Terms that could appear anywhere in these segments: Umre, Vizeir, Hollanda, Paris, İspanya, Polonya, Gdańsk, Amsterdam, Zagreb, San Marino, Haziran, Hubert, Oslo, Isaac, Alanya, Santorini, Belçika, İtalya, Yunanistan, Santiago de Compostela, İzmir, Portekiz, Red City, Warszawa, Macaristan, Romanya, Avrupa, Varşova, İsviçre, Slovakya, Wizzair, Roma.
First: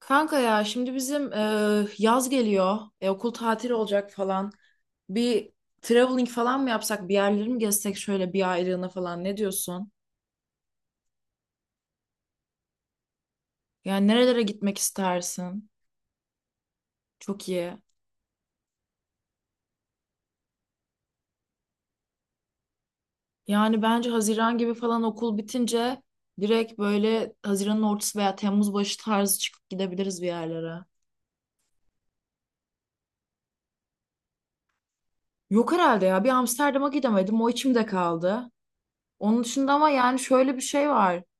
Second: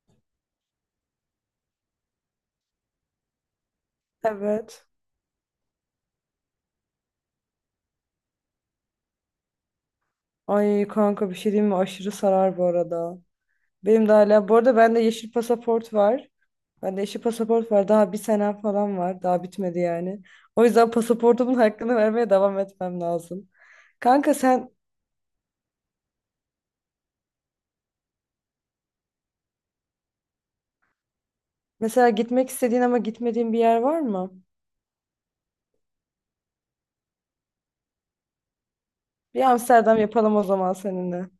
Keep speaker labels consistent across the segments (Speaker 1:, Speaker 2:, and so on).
Speaker 1: Kanka ya şimdi bizim yaz geliyor. Okul tatili olacak falan.
Speaker 2: Evet.
Speaker 1: Bir traveling falan mı yapsak? Bir yerleri mi gezsek şöyle bir aylığına falan ne diyorsun?
Speaker 2: Ay kanka bir şey diyeyim mi? Aşırı sarar bu arada.
Speaker 1: Yani
Speaker 2: Benim de
Speaker 1: nerelere
Speaker 2: hala. Bu arada
Speaker 1: gitmek
Speaker 2: bende yeşil
Speaker 1: istersin?
Speaker 2: pasaport var.
Speaker 1: Çok iyi.
Speaker 2: Daha bir senem falan var. Daha bitmedi yani. O yüzden pasaportumun hakkını vermeye devam etmem lazım.
Speaker 1: Yani bence
Speaker 2: Kanka
Speaker 1: Haziran
Speaker 2: sen
Speaker 1: gibi falan okul bitince direkt böyle Haziran'ın ortası veya Temmuz başı tarzı çıkıp gidebiliriz bir yerlere.
Speaker 2: mesela gitmek istediğin ama gitmediğin bir yer var mı?
Speaker 1: Yok herhalde ya. Bir Amsterdam'a gidemedim. O içimde kaldı.
Speaker 2: Bir
Speaker 1: Onun dışında ama
Speaker 2: Amsterdam
Speaker 1: yani
Speaker 2: yapalım o
Speaker 1: şöyle bir
Speaker 2: zaman
Speaker 1: şey var.
Speaker 2: seninle.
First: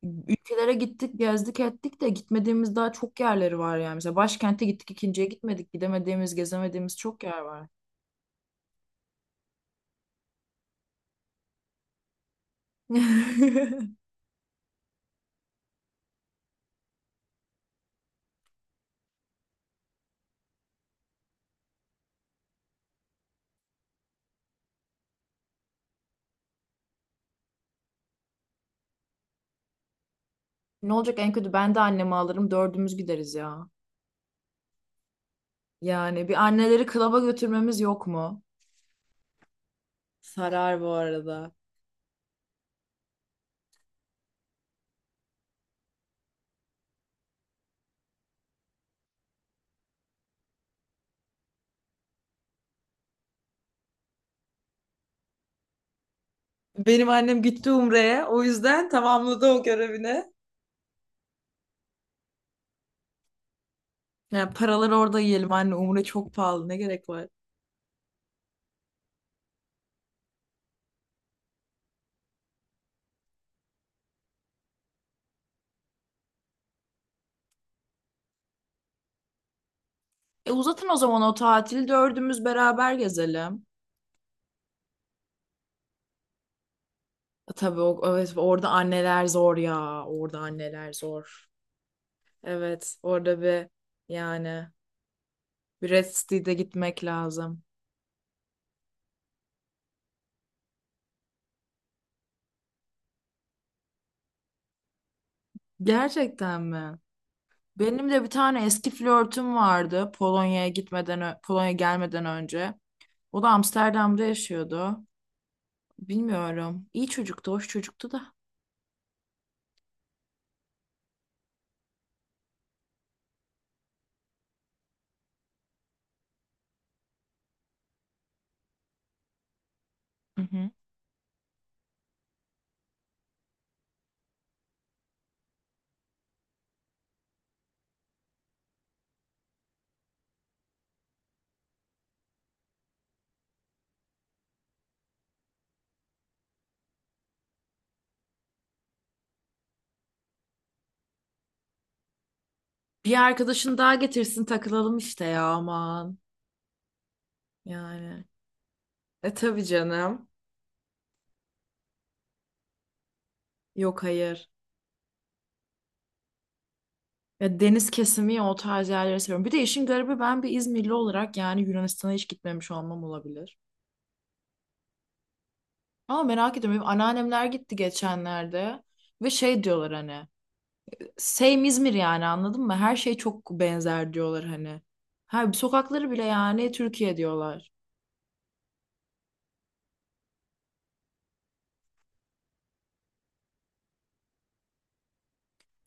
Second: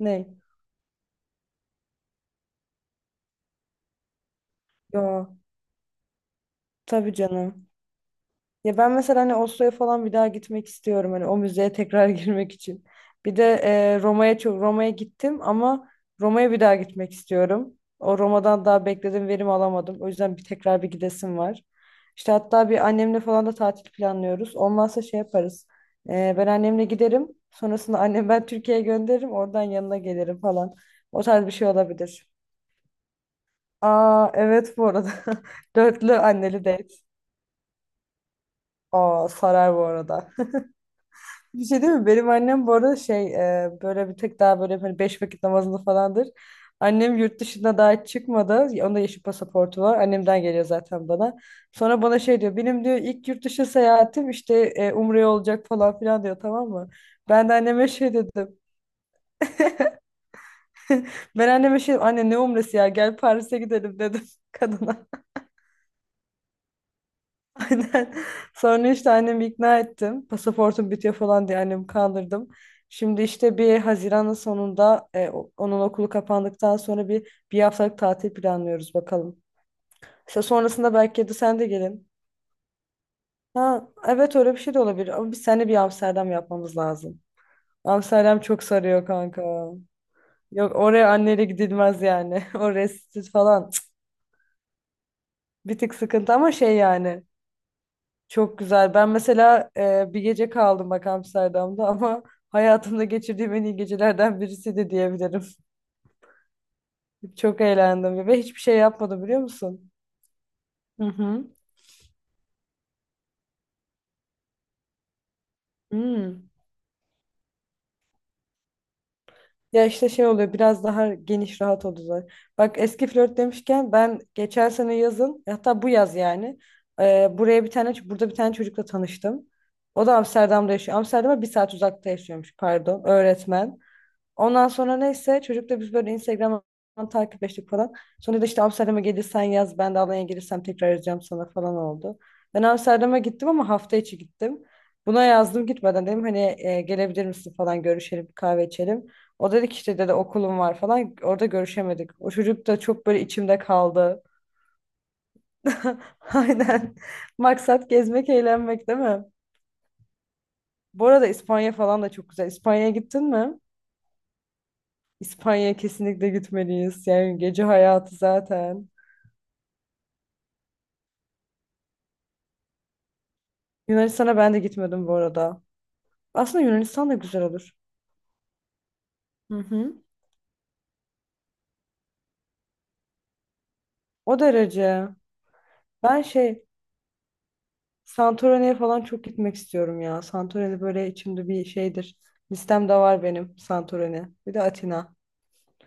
Speaker 2: Ne?
Speaker 1: Ülkelere gittik, gezdik, ettik de gitmediğimiz daha çok yerleri var yani. Mesela başkente gittik, ikinciye
Speaker 2: Yo.
Speaker 1: gitmedik. Gidemediğimiz, gezemediğimiz
Speaker 2: Tabii
Speaker 1: çok yer
Speaker 2: canım.
Speaker 1: var.
Speaker 2: Ya ben mesela hani Oslo'ya falan bir daha gitmek istiyorum hani o müzeye tekrar girmek için. Bir de Roma'ya çok Roma'ya gittim ama Roma'ya bir daha gitmek istiyorum. O Roma'dan daha bekledim verim alamadım. O yüzden bir tekrar bir gidesim var. İşte hatta bir annemle falan da tatil planlıyoruz. Olmazsa şey yaparız. Ben annemle giderim. Sonrasında annem ben Türkiye'ye gönderirim. Oradan yanına gelirim falan.
Speaker 1: Ne olacak
Speaker 2: O
Speaker 1: en
Speaker 2: tarz bir
Speaker 1: kötü
Speaker 2: şey
Speaker 1: ben de annemi
Speaker 2: olabilir.
Speaker 1: alırım, dördümüz gideriz ya.
Speaker 2: Aa, evet bu arada. Dörtlü
Speaker 1: Yani bir
Speaker 2: anneli
Speaker 1: anneleri
Speaker 2: date.
Speaker 1: klaba götürmemiz yok mu?
Speaker 2: Aa, sarar bu arada.
Speaker 1: Sarar bu arada.
Speaker 2: Bir şey değil mi? Benim annem bu arada şey böyle bir tek daha böyle hani beş vakit namazını falandır. Annem yurt dışına daha hiç çıkmadı. Onda yeşil pasaportu var. Annemden geliyor zaten bana. Sonra bana şey diyor. Benim diyor ilk yurt dışı seyahatim işte Umre'ye olacak falan filan diyor, tamam mı?
Speaker 1: Benim annem
Speaker 2: Ben de
Speaker 1: gitti
Speaker 2: anneme şey
Speaker 1: Umre'ye. O
Speaker 2: dedim.
Speaker 1: yüzden tamamladı o görevini.
Speaker 2: Ben anneme şey dedim. Anne ne Umre'si ya, gel Paris'e gidelim dedim
Speaker 1: Yani paraları
Speaker 2: kadına.
Speaker 1: orada yiyelim anne, Umre çok pahalı, ne gerek var?
Speaker 2: Aynen. Sonra işte annemi ikna ettim. Pasaportum bitiyor falan diye annemi kandırdım. Şimdi işte bir Haziran'ın sonunda onun okulu kapandıktan sonra bir haftalık tatil planlıyoruz bakalım. İşte
Speaker 1: E uzatın
Speaker 2: sonrasında
Speaker 1: o zaman
Speaker 2: belki
Speaker 1: o
Speaker 2: de sen de
Speaker 1: tatili,
Speaker 2: gelin.
Speaker 1: dördümüz beraber gezelim.
Speaker 2: Ha, evet, öyle bir şey de olabilir ama biz seninle bir Amsterdam yapmamız lazım.
Speaker 1: E, tabii o, evet,
Speaker 2: Amsterdam çok
Speaker 1: orada
Speaker 2: sarıyor
Speaker 1: anneler zor
Speaker 2: kanka.
Speaker 1: ya. Orada
Speaker 2: Yok,
Speaker 1: anneler
Speaker 2: oraya anneyle
Speaker 1: zor.
Speaker 2: gidilmez yani. Oraya
Speaker 1: Evet,
Speaker 2: siz
Speaker 1: orada bir
Speaker 2: falan. Cık,
Speaker 1: yani
Speaker 2: bir
Speaker 1: bir
Speaker 2: tık
Speaker 1: Red
Speaker 2: sıkıntı ama
Speaker 1: City'de
Speaker 2: şey
Speaker 1: gitmek
Speaker 2: yani.
Speaker 1: lazım.
Speaker 2: Çok güzel. Ben mesela bir gece kaldım bak Amsterdam'da ama hayatımda geçirdiğim en iyi gecelerden birisi de diyebilirim.
Speaker 1: Gerçekten mi?
Speaker 2: Çok
Speaker 1: Benim de
Speaker 2: eğlendim
Speaker 1: bir
Speaker 2: ve hiçbir
Speaker 1: tane
Speaker 2: şey
Speaker 1: eski
Speaker 2: yapmadım, biliyor
Speaker 1: flörtüm
Speaker 2: musun?
Speaker 1: vardı Polonya'ya
Speaker 2: Hı
Speaker 1: gitmeden,
Speaker 2: hı.
Speaker 1: Polonya'ya gelmeden önce. O da Amsterdam'da yaşıyordu.
Speaker 2: Hmm.
Speaker 1: Bilmiyorum. İyi çocuktu, hoş çocuktu da.
Speaker 2: Ya işte şey oluyor, biraz daha geniş rahat oluyor. Bak eski flört demişken, ben geçen sene yazın, hatta bu yaz yani e, buraya bir tane burada bir tane çocukla tanıştım. O da
Speaker 1: Hı hı.
Speaker 2: Amsterdam'da yaşıyor. Amsterdam'a bir saat uzakta yaşıyormuş, pardon, öğretmen. Ondan sonra neyse, çocukla biz böyle Instagram'dan takipleştik falan. Sonra da işte Amsterdam'a gelirsen, yaz ben de Alanya'ya gelirsem tekrar yazacağım sana falan oldu. Ben Amsterdam'a gittim ama hafta içi gittim. Buna yazdım gitmeden, dedim hani gelebilir misin falan, görüşelim bir kahve içelim. O dedi ki işte, dedi, okulum var falan, orada görüşemedik. O çocuk da çok
Speaker 1: Bir
Speaker 2: böyle içimde
Speaker 1: arkadaşın daha
Speaker 2: kaldı.
Speaker 1: getirsin takılalım işte ya aman.
Speaker 2: Aynen. Maksat
Speaker 1: Yani.
Speaker 2: gezmek eğlenmek değil mi?
Speaker 1: E tabii canım.
Speaker 2: Bu arada İspanya falan da çok güzel. İspanya'ya gittin mi?
Speaker 1: Yok hayır.
Speaker 2: İspanya'ya kesinlikle gitmeliyiz. Yani
Speaker 1: Ya
Speaker 2: gece
Speaker 1: deniz
Speaker 2: hayatı
Speaker 1: kesimi ya o tarz
Speaker 2: zaten.
Speaker 1: yerleri seviyorum. Bir de işin garibi ben bir İzmirli olarak yani Yunanistan'a hiç gitmemiş olmam olabilir.
Speaker 2: Yunanistan'a ben de gitmedim bu arada.
Speaker 1: Ama merak
Speaker 2: Aslında
Speaker 1: ediyorum. Benim
Speaker 2: Yunanistan da güzel
Speaker 1: anneannemler
Speaker 2: olur.
Speaker 1: gitti geçenlerde ve
Speaker 2: Hı
Speaker 1: şey diyorlar
Speaker 2: hı.
Speaker 1: hani same İzmir yani anladın mı? Her şey çok benzer
Speaker 2: O
Speaker 1: diyorlar hani.
Speaker 2: derece.
Speaker 1: Her sokakları
Speaker 2: Ben
Speaker 1: bile
Speaker 2: şey,
Speaker 1: yani Türkiye diyorlar.
Speaker 2: Santorini'ye falan çok gitmek istiyorum ya. Santorini böyle içimde bir şeydir. Listemde var benim Santorini. Bir de Atina.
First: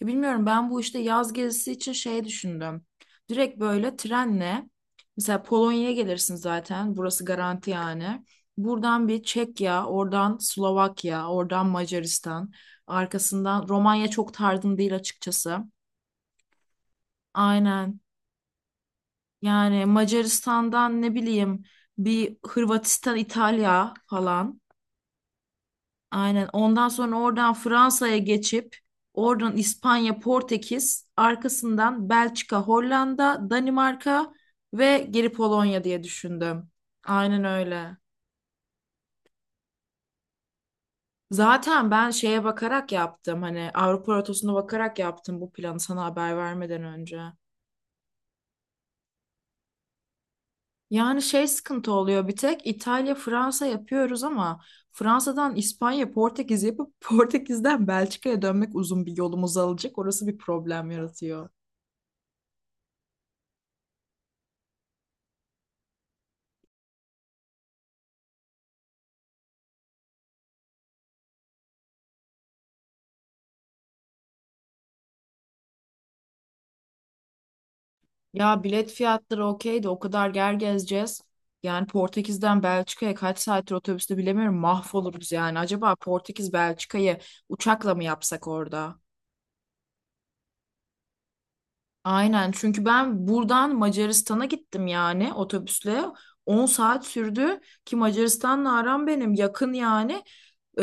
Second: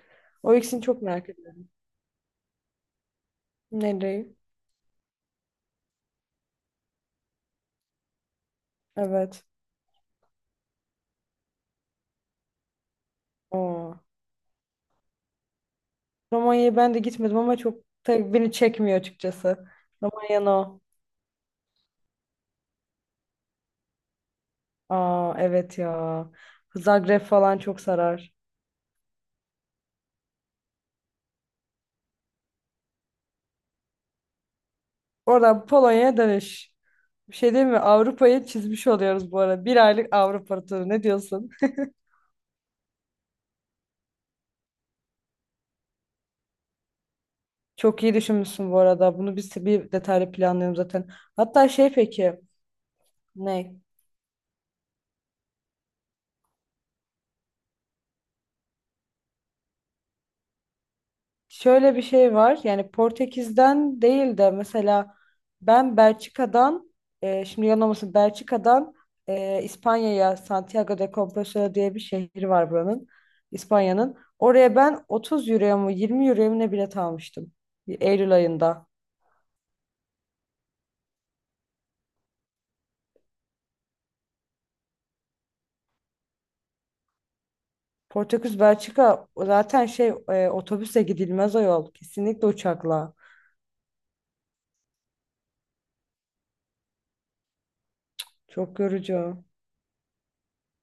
Speaker 1: Ya bilmiyorum
Speaker 2: O
Speaker 1: ben bu
Speaker 2: ikisini
Speaker 1: işte
Speaker 2: çok merak
Speaker 1: yaz
Speaker 2: ediyorum.
Speaker 1: gezisi için şey düşündüm. Direkt böyle
Speaker 2: Nereyi?
Speaker 1: trenle mesela Polonya'ya gelirsin zaten. Burası garanti yani. Buradan bir
Speaker 2: Evet.
Speaker 1: Çekya, oradan Slovakya, oradan Macaristan, arkasından
Speaker 2: Oo.
Speaker 1: Romanya çok tarzım değil açıkçası.
Speaker 2: Romanya'ya ben de gitmedim ama çok,
Speaker 1: Aynen.
Speaker 2: tabii beni çekmiyor açıkçası.
Speaker 1: Yani
Speaker 2: Romanya'nın o.
Speaker 1: Macaristan'dan ne bileyim bir Hırvatistan, İtalya falan.
Speaker 2: Aa, evet ya.
Speaker 1: Aynen. Ondan sonra
Speaker 2: Zagreb
Speaker 1: oradan
Speaker 2: falan çok
Speaker 1: Fransa'ya
Speaker 2: sarar.
Speaker 1: geçip oradan İspanya, Portekiz, arkasından Belçika, Hollanda, Danimarka ve geri
Speaker 2: Oradan
Speaker 1: Polonya diye
Speaker 2: Polonya'ya
Speaker 1: düşündüm.
Speaker 2: dönüş. Bir
Speaker 1: Aynen
Speaker 2: şey değil mi?
Speaker 1: öyle.
Speaker 2: Avrupa'yı çizmiş oluyoruz bu arada. Bir aylık Avrupa turu. Ne diyorsun?
Speaker 1: Zaten ben şeye bakarak yaptım hani Avrupa rotasına bakarak yaptım bu planı sana haber vermeden önce.
Speaker 2: Çok iyi düşünmüşsün bu arada. Bunu biz bir detaylı planlıyorum zaten.
Speaker 1: Yani şey
Speaker 2: Hatta
Speaker 1: sıkıntı
Speaker 2: şey,
Speaker 1: oluyor bir
Speaker 2: peki
Speaker 1: tek İtalya, Fransa
Speaker 2: ne?
Speaker 1: yapıyoruz ama Fransa'dan İspanya, Portekiz yapıp Portekiz'den Belçika'ya dönmek uzun bir yolumuz alacak. Orası bir problem yaratıyor.
Speaker 2: Şöyle bir şey var. Yani Portekiz'den değil de mesela ben Belçika'dan şimdi yanılmasın Belçika'dan İspanya'ya, Santiago de Compostela diye bir şehri var buranın. İspanya'nın. Oraya ben 30 euroya mı 20 euroya mı ne bilet almıştım. Eylül
Speaker 1: Ya
Speaker 2: ayında.
Speaker 1: bilet fiyatları okey de o kadar yer gezeceğiz. Yani Portekiz'den Belçika'ya kaç saattir otobüste bilemiyorum mahvoluruz yani. Acaba Portekiz Belçika'yı uçakla mı yapsak
Speaker 2: Portekiz
Speaker 1: orada?
Speaker 2: Belçika zaten şey otobüse gidilmez o yol. Kesinlikle
Speaker 1: Aynen çünkü
Speaker 2: uçakla.
Speaker 1: ben buradan Macaristan'a gittim yani otobüsle. 10 saat sürdü ki Macaristan'la
Speaker 2: Çok
Speaker 1: aram benim
Speaker 2: yorucu.
Speaker 1: yakın yani. Ee,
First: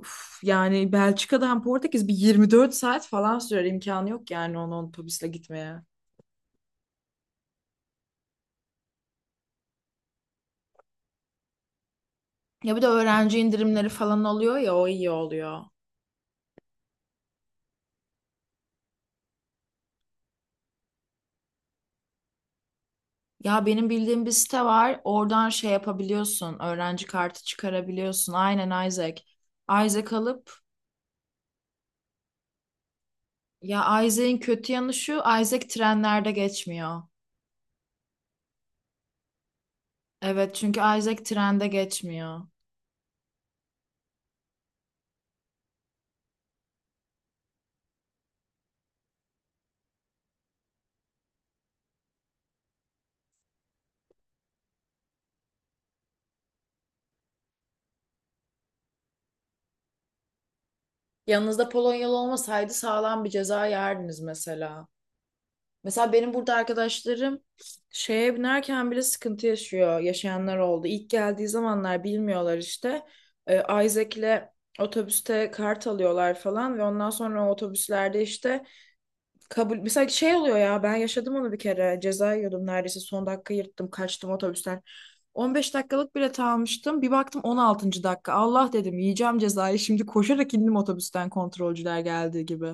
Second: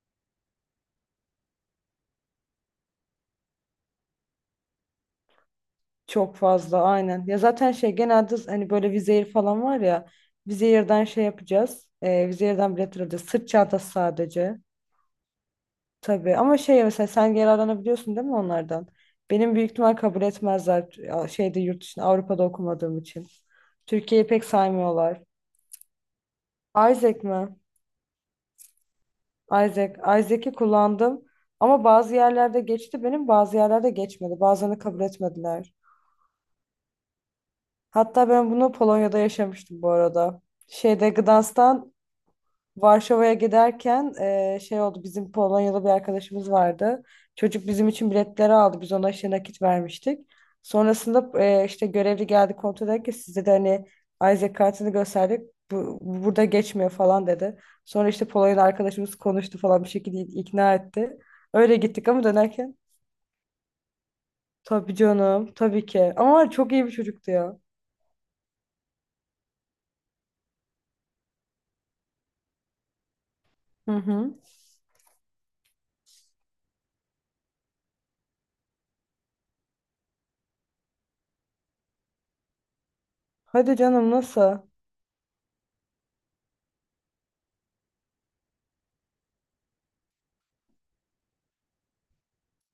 Speaker 1: üf, yani Belçika'dan Portekiz bir 24 saat falan sürer imkanı yok yani onu otobüsle gitmeye.
Speaker 2: Çok fazla aynen. Ya zaten şey, genelde hani böyle Wizzair falan var ya. Vizeir'den şey yapacağız.
Speaker 1: Ya
Speaker 2: Vizeir'den
Speaker 1: bir de
Speaker 2: biletler alacağız.
Speaker 1: öğrenci
Speaker 2: Sırt
Speaker 1: indirimleri
Speaker 2: çantası
Speaker 1: falan oluyor
Speaker 2: sadece.
Speaker 1: ya o iyi oluyor.
Speaker 2: Tabii ama şey, mesela sen yararlanabiliyorsun değil mi onlardan? Benim büyük ihtimal kabul etmezler ya, şeyde, yurt dışında Avrupa'da okumadığım için.
Speaker 1: Ya benim bildiğim
Speaker 2: Türkiye'yi
Speaker 1: bir
Speaker 2: pek
Speaker 1: site var.
Speaker 2: saymıyorlar.
Speaker 1: Oradan şey yapabiliyorsun. Öğrenci
Speaker 2: Isaac
Speaker 1: kartı
Speaker 2: mi?
Speaker 1: çıkarabiliyorsun. Aynen Isaac.
Speaker 2: Isaac,
Speaker 1: Isaac
Speaker 2: Isaac'i
Speaker 1: alıp
Speaker 2: kullandım ama bazı yerlerde geçti benim, bazı
Speaker 1: ya
Speaker 2: yerlerde
Speaker 1: Isaac'in
Speaker 2: geçmedi.
Speaker 1: kötü
Speaker 2: Bazılarını
Speaker 1: yanı
Speaker 2: kabul
Speaker 1: şu. Isaac
Speaker 2: etmediler.
Speaker 1: trenlerde geçmiyor.
Speaker 2: Hatta ben bunu Polonya'da yaşamıştım bu arada.
Speaker 1: Evet çünkü
Speaker 2: Şeyde
Speaker 1: Isaac trende
Speaker 2: Gdańsk'tan
Speaker 1: geçmiyor.
Speaker 2: Varşova'ya giderken şey oldu, bizim Polonyalı bir arkadaşımız vardı. Çocuk bizim için biletleri aldı. Biz ona işte nakit vermiştik. Sonrasında işte görevli geldi kontrol ederken, sizde de hani Isaac kartını gösterdik. Bu burada geçmiyor falan dedi. Sonra işte Polonyalı arkadaşımız konuştu falan, bir şekilde ikna etti.
Speaker 1: Yanınızda
Speaker 2: Öyle gittik
Speaker 1: Polonyalı
Speaker 2: ama
Speaker 1: olmasaydı
Speaker 2: dönerken,
Speaker 1: sağlam bir ceza yerdiniz mesela.
Speaker 2: tabii canım, tabii
Speaker 1: Mesela
Speaker 2: ki.
Speaker 1: benim
Speaker 2: Ama
Speaker 1: burada
Speaker 2: çok iyi bir çocuktu
Speaker 1: arkadaşlarım
Speaker 2: ya.
Speaker 1: şeye binerken bile sıkıntı yaşıyor. Yaşayanlar oldu. İlk geldiği zamanlar bilmiyorlar işte.
Speaker 2: Hı hı.
Speaker 1: Isaac'le otobüste kart alıyorlar falan ve ondan sonra o otobüslerde işte kabul mesela şey oluyor ya ben yaşadım onu bir kere ceza yiyordum neredeyse son dakika
Speaker 2: Hadi
Speaker 1: yırttım
Speaker 2: canım,
Speaker 1: kaçtım
Speaker 2: nasıl?
Speaker 1: otobüsten 15 dakikalık bilet almıştım bir baktım 16. dakika Allah dedim yiyeceğim cezayı şimdi koşarak indim otobüsten kontrolcüler geldiği gibi.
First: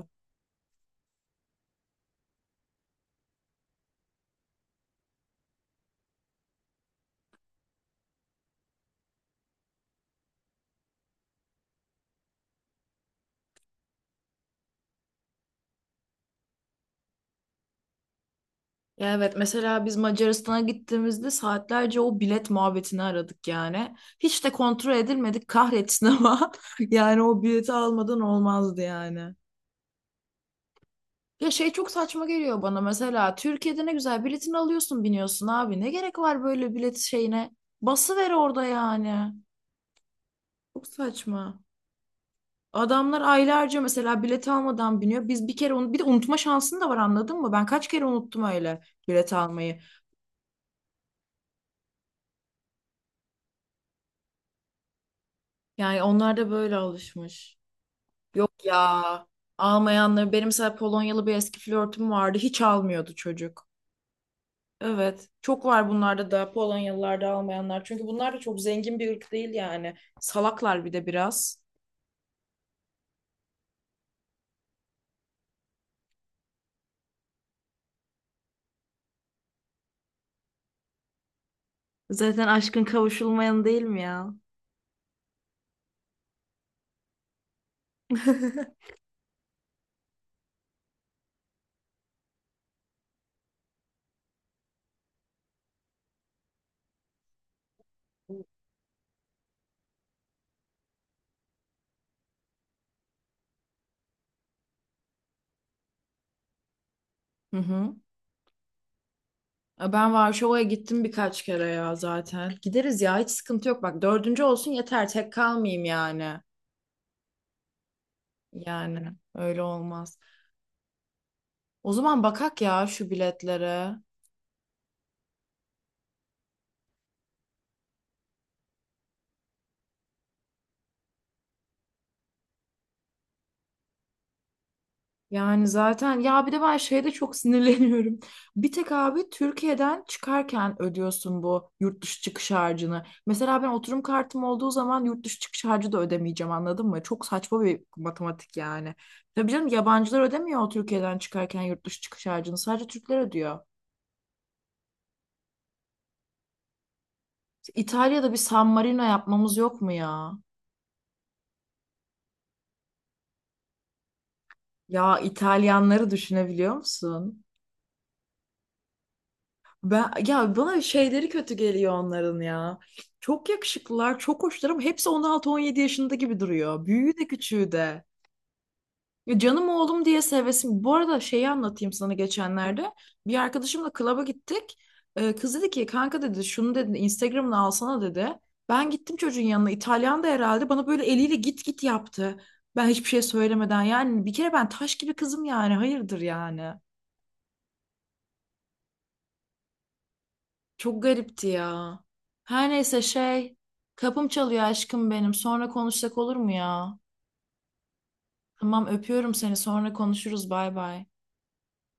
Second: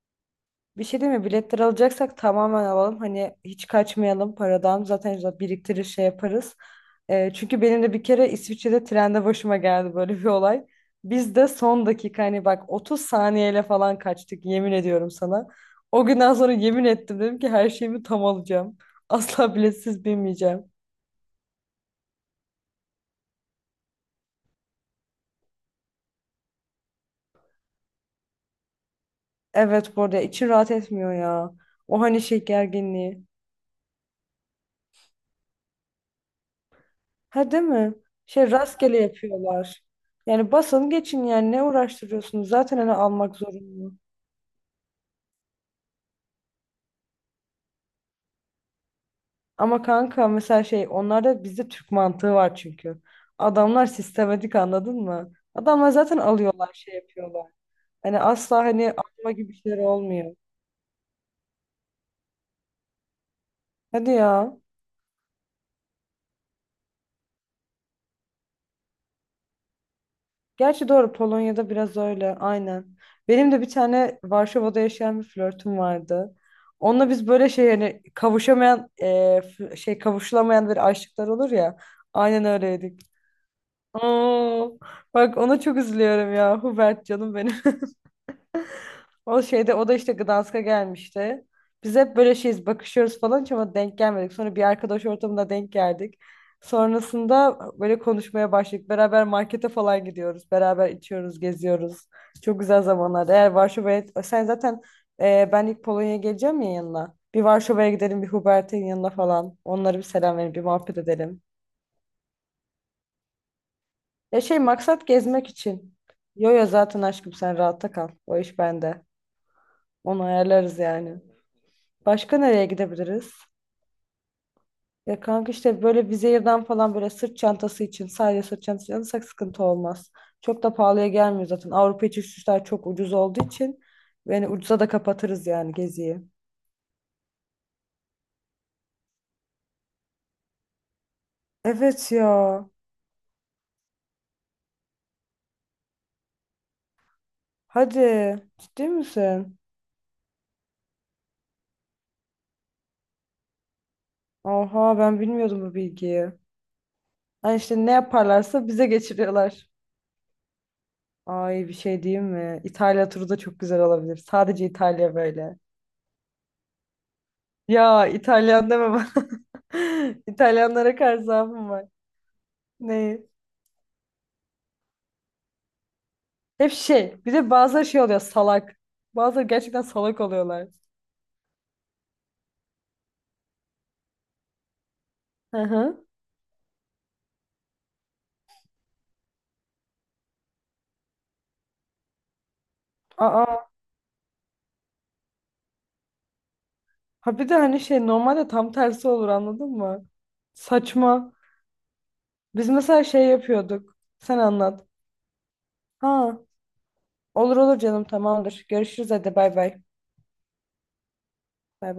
Speaker 2: Bir şey değil mi? Biletleri alacaksak tamamen alalım. Hani hiç kaçmayalım paradan. Zaten işte biriktirir şey yaparız. Çünkü benim de bir kere İsviçre'de trende başıma geldi böyle bir olay. Biz de son dakika hani, bak 30 saniyeyle falan kaçtık, yemin ediyorum sana. O günden sonra yemin ettim, dedim ki her şeyimi tam alacağım.
Speaker 1: Ya evet
Speaker 2: Asla
Speaker 1: mesela biz
Speaker 2: biletsiz
Speaker 1: Macaristan'a
Speaker 2: binmeyeceğim.
Speaker 1: gittiğimizde saatlerce o bilet muhabbetini aradık yani. Hiç de kontrol edilmedik kahretsin ama yani o bileti almadan olmazdı yani.
Speaker 2: Evet, bu arada içim rahat etmiyor
Speaker 1: Ya
Speaker 2: ya.
Speaker 1: şey çok
Speaker 2: O hani
Speaker 1: saçma
Speaker 2: şey
Speaker 1: geliyor bana
Speaker 2: gerginliği.
Speaker 1: mesela Türkiye'de ne güzel biletini alıyorsun biniyorsun abi ne gerek var böyle bilet şeyine
Speaker 2: Ha, değil mi?
Speaker 1: basıver
Speaker 2: Şey,
Speaker 1: orada
Speaker 2: rastgele
Speaker 1: yani.
Speaker 2: yapıyorlar. Yani
Speaker 1: Çok
Speaker 2: basın geçin yani,
Speaker 1: saçma.
Speaker 2: ne uğraştırıyorsunuz? Zaten hani
Speaker 1: Adamlar
Speaker 2: almak
Speaker 1: aylarca
Speaker 2: zorunlu.
Speaker 1: mesela bilet almadan biniyor. Biz bir kere onu bir de unutma şansın da var anladın mı? Ben kaç kere unuttum öyle bilet almayı.
Speaker 2: Ama kanka, mesela şey, onlarda bizde Türk mantığı var çünkü. Adamlar sistematik, anladın mı? Adamlar
Speaker 1: Yani
Speaker 2: zaten
Speaker 1: onlar da
Speaker 2: alıyorlar,
Speaker 1: böyle
Speaker 2: şey yapıyorlar.
Speaker 1: alışmış.
Speaker 2: Hani asla
Speaker 1: Yok
Speaker 2: hani
Speaker 1: ya.
Speaker 2: alma gibi şeyler
Speaker 1: Almayanları
Speaker 2: olmuyor.
Speaker 1: benim mesela Polonyalı bir eski flörtüm vardı. Hiç almıyordu çocuk.
Speaker 2: Hadi ya.
Speaker 1: Evet. Çok var bunlarda da Polonyalılarda almayanlar. Çünkü bunlar da çok zengin bir ırk değil yani. Salaklar
Speaker 2: Gerçi
Speaker 1: bir de
Speaker 2: doğru,
Speaker 1: biraz.
Speaker 2: Polonya'da biraz öyle aynen. Benim de bir tane Varşova'da yaşayan bir flörtüm vardı. Onunla biz böyle şey, yani kavuşamayan şey, kavuşulamayan bir aşıklar olur ya. Aynen
Speaker 1: Zaten aşkın
Speaker 2: öyleydik.
Speaker 1: kavuşulmayan değil mi ya?
Speaker 2: Oo, bak ona çok üzülüyorum ya, Hubert canım benim. O şeyde, o da işte Gdansk'a gelmişti. Biz hep böyle şeyiz, bakışıyoruz falan, hiç ama denk gelmedik. Sonra bir arkadaş ortamında denk geldik. Sonrasında böyle konuşmaya başladık. Beraber markete falan gidiyoruz. Beraber içiyoruz, geziyoruz. Çok güzel zamanlar. Eğer Varşova'ya... Sen zaten ben ilk Polonya'ya geleceğim ya yanına. Bir
Speaker 1: Hı
Speaker 2: Varşova'ya
Speaker 1: hı.
Speaker 2: gidelim, bir Hubert'in yanına falan. Onlara bir
Speaker 1: Ben
Speaker 2: selam verelim, bir
Speaker 1: Varşova'ya
Speaker 2: muhabbet
Speaker 1: gittim birkaç
Speaker 2: edelim.
Speaker 1: kere ya zaten. Gideriz ya hiç sıkıntı yok. Bak
Speaker 2: Ya
Speaker 1: dördüncü
Speaker 2: şey,
Speaker 1: olsun
Speaker 2: maksat
Speaker 1: yeter tek
Speaker 2: gezmek
Speaker 1: kalmayayım
Speaker 2: için.
Speaker 1: yani.
Speaker 2: Yo yo, zaten aşkım, sen rahatta kal. O iş bende.
Speaker 1: Yani öyle olmaz.
Speaker 2: Onu ayarlarız yani.
Speaker 1: O zaman
Speaker 2: Başka
Speaker 1: bakak
Speaker 2: nereye
Speaker 1: ya şu
Speaker 2: gidebiliriz?
Speaker 1: biletlere.
Speaker 2: Ya kanka işte böyle Vizier'den falan, böyle sırt çantası için, sadece sırt çantası alırsak sıkıntı olmaz. Çok da pahalıya gelmiyor zaten. Avrupa içi uçuşlar çok ucuz olduğu için yani ucuza da kapatırız
Speaker 1: Yani
Speaker 2: yani
Speaker 1: zaten
Speaker 2: geziyi.
Speaker 1: ya bir de ben şeye de çok sinirleniyorum. Bir tek abi Türkiye'den çıkarken ödüyorsun bu yurt
Speaker 2: Evet
Speaker 1: dışı
Speaker 2: ya.
Speaker 1: çıkış harcını. Mesela ben oturum kartım olduğu zaman yurt dışı çıkış harcı da ödemeyeceğim anladın mı? Çok saçma bir
Speaker 2: Hadi.
Speaker 1: matematik
Speaker 2: Ciddi
Speaker 1: yani. Tabii
Speaker 2: misin?
Speaker 1: canım yabancılar ödemiyor o Türkiye'den çıkarken yurt dışı çıkış harcını. Sadece Türkler ödüyor.
Speaker 2: Oha, ben bilmiyordum bu bilgiyi. Ha, işte ne
Speaker 1: İtalya'da bir San
Speaker 2: yaparlarsa bize
Speaker 1: Marino yapmamız
Speaker 2: geçiriyorlar.
Speaker 1: yok mu ya?
Speaker 2: Ay bir şey diyeyim mi? İtalya turu da çok güzel olabilir. Sadece İtalya
Speaker 1: Ya
Speaker 2: böyle.
Speaker 1: İtalyanları düşünebiliyor musun?
Speaker 2: Ya İtalyan deme bana.
Speaker 1: Ben ya bana
Speaker 2: İtalyanlara karşı
Speaker 1: şeyleri kötü
Speaker 2: zaafım var.
Speaker 1: geliyor onların ya.
Speaker 2: Ne?
Speaker 1: Çok yakışıklılar, çok hoşlar ama hepsi 16-17 yaşında gibi
Speaker 2: Hep
Speaker 1: duruyor. Büyüğü
Speaker 2: şey.
Speaker 1: de
Speaker 2: Bir de
Speaker 1: küçüğü
Speaker 2: bazıları şey
Speaker 1: de.
Speaker 2: oluyor, salak.
Speaker 1: Ya
Speaker 2: Bazıları
Speaker 1: canım
Speaker 2: gerçekten
Speaker 1: oğlum
Speaker 2: salak
Speaker 1: diye
Speaker 2: oluyorlar.
Speaker 1: sevesin. Bu arada şeyi anlatayım sana geçenlerde. Bir arkadaşımla klaba gittik. Kız
Speaker 2: Hı
Speaker 1: dedi ki
Speaker 2: hı.
Speaker 1: kanka dedi şunu dedi Instagram'ını alsana dedi. Ben gittim çocuğun yanına. İtalyan da herhalde bana böyle eliyle git git yaptı. Ben hiçbir şey
Speaker 2: Aa.
Speaker 1: söylemeden yani bir kere ben taş gibi kızım yani hayırdır yani.
Speaker 2: Ha bir de hani şey, normalde tam tersi olur anladın mı?
Speaker 1: Çok
Speaker 2: Saçma.
Speaker 1: garipti ya.
Speaker 2: Biz
Speaker 1: Her neyse
Speaker 2: mesela şey
Speaker 1: şey,
Speaker 2: yapıyorduk.
Speaker 1: kapım
Speaker 2: Sen
Speaker 1: çalıyor
Speaker 2: anlat.
Speaker 1: aşkım benim. Sonra konuşsak olur
Speaker 2: Ha.
Speaker 1: mu ya?
Speaker 2: Olur olur canım, tamamdır.
Speaker 1: Tamam
Speaker 2: Görüşürüz,
Speaker 1: öpüyorum
Speaker 2: hadi bay
Speaker 1: seni.
Speaker 2: bay.
Speaker 1: Sonra konuşuruz. Bay bay.
Speaker 2: Bay bay.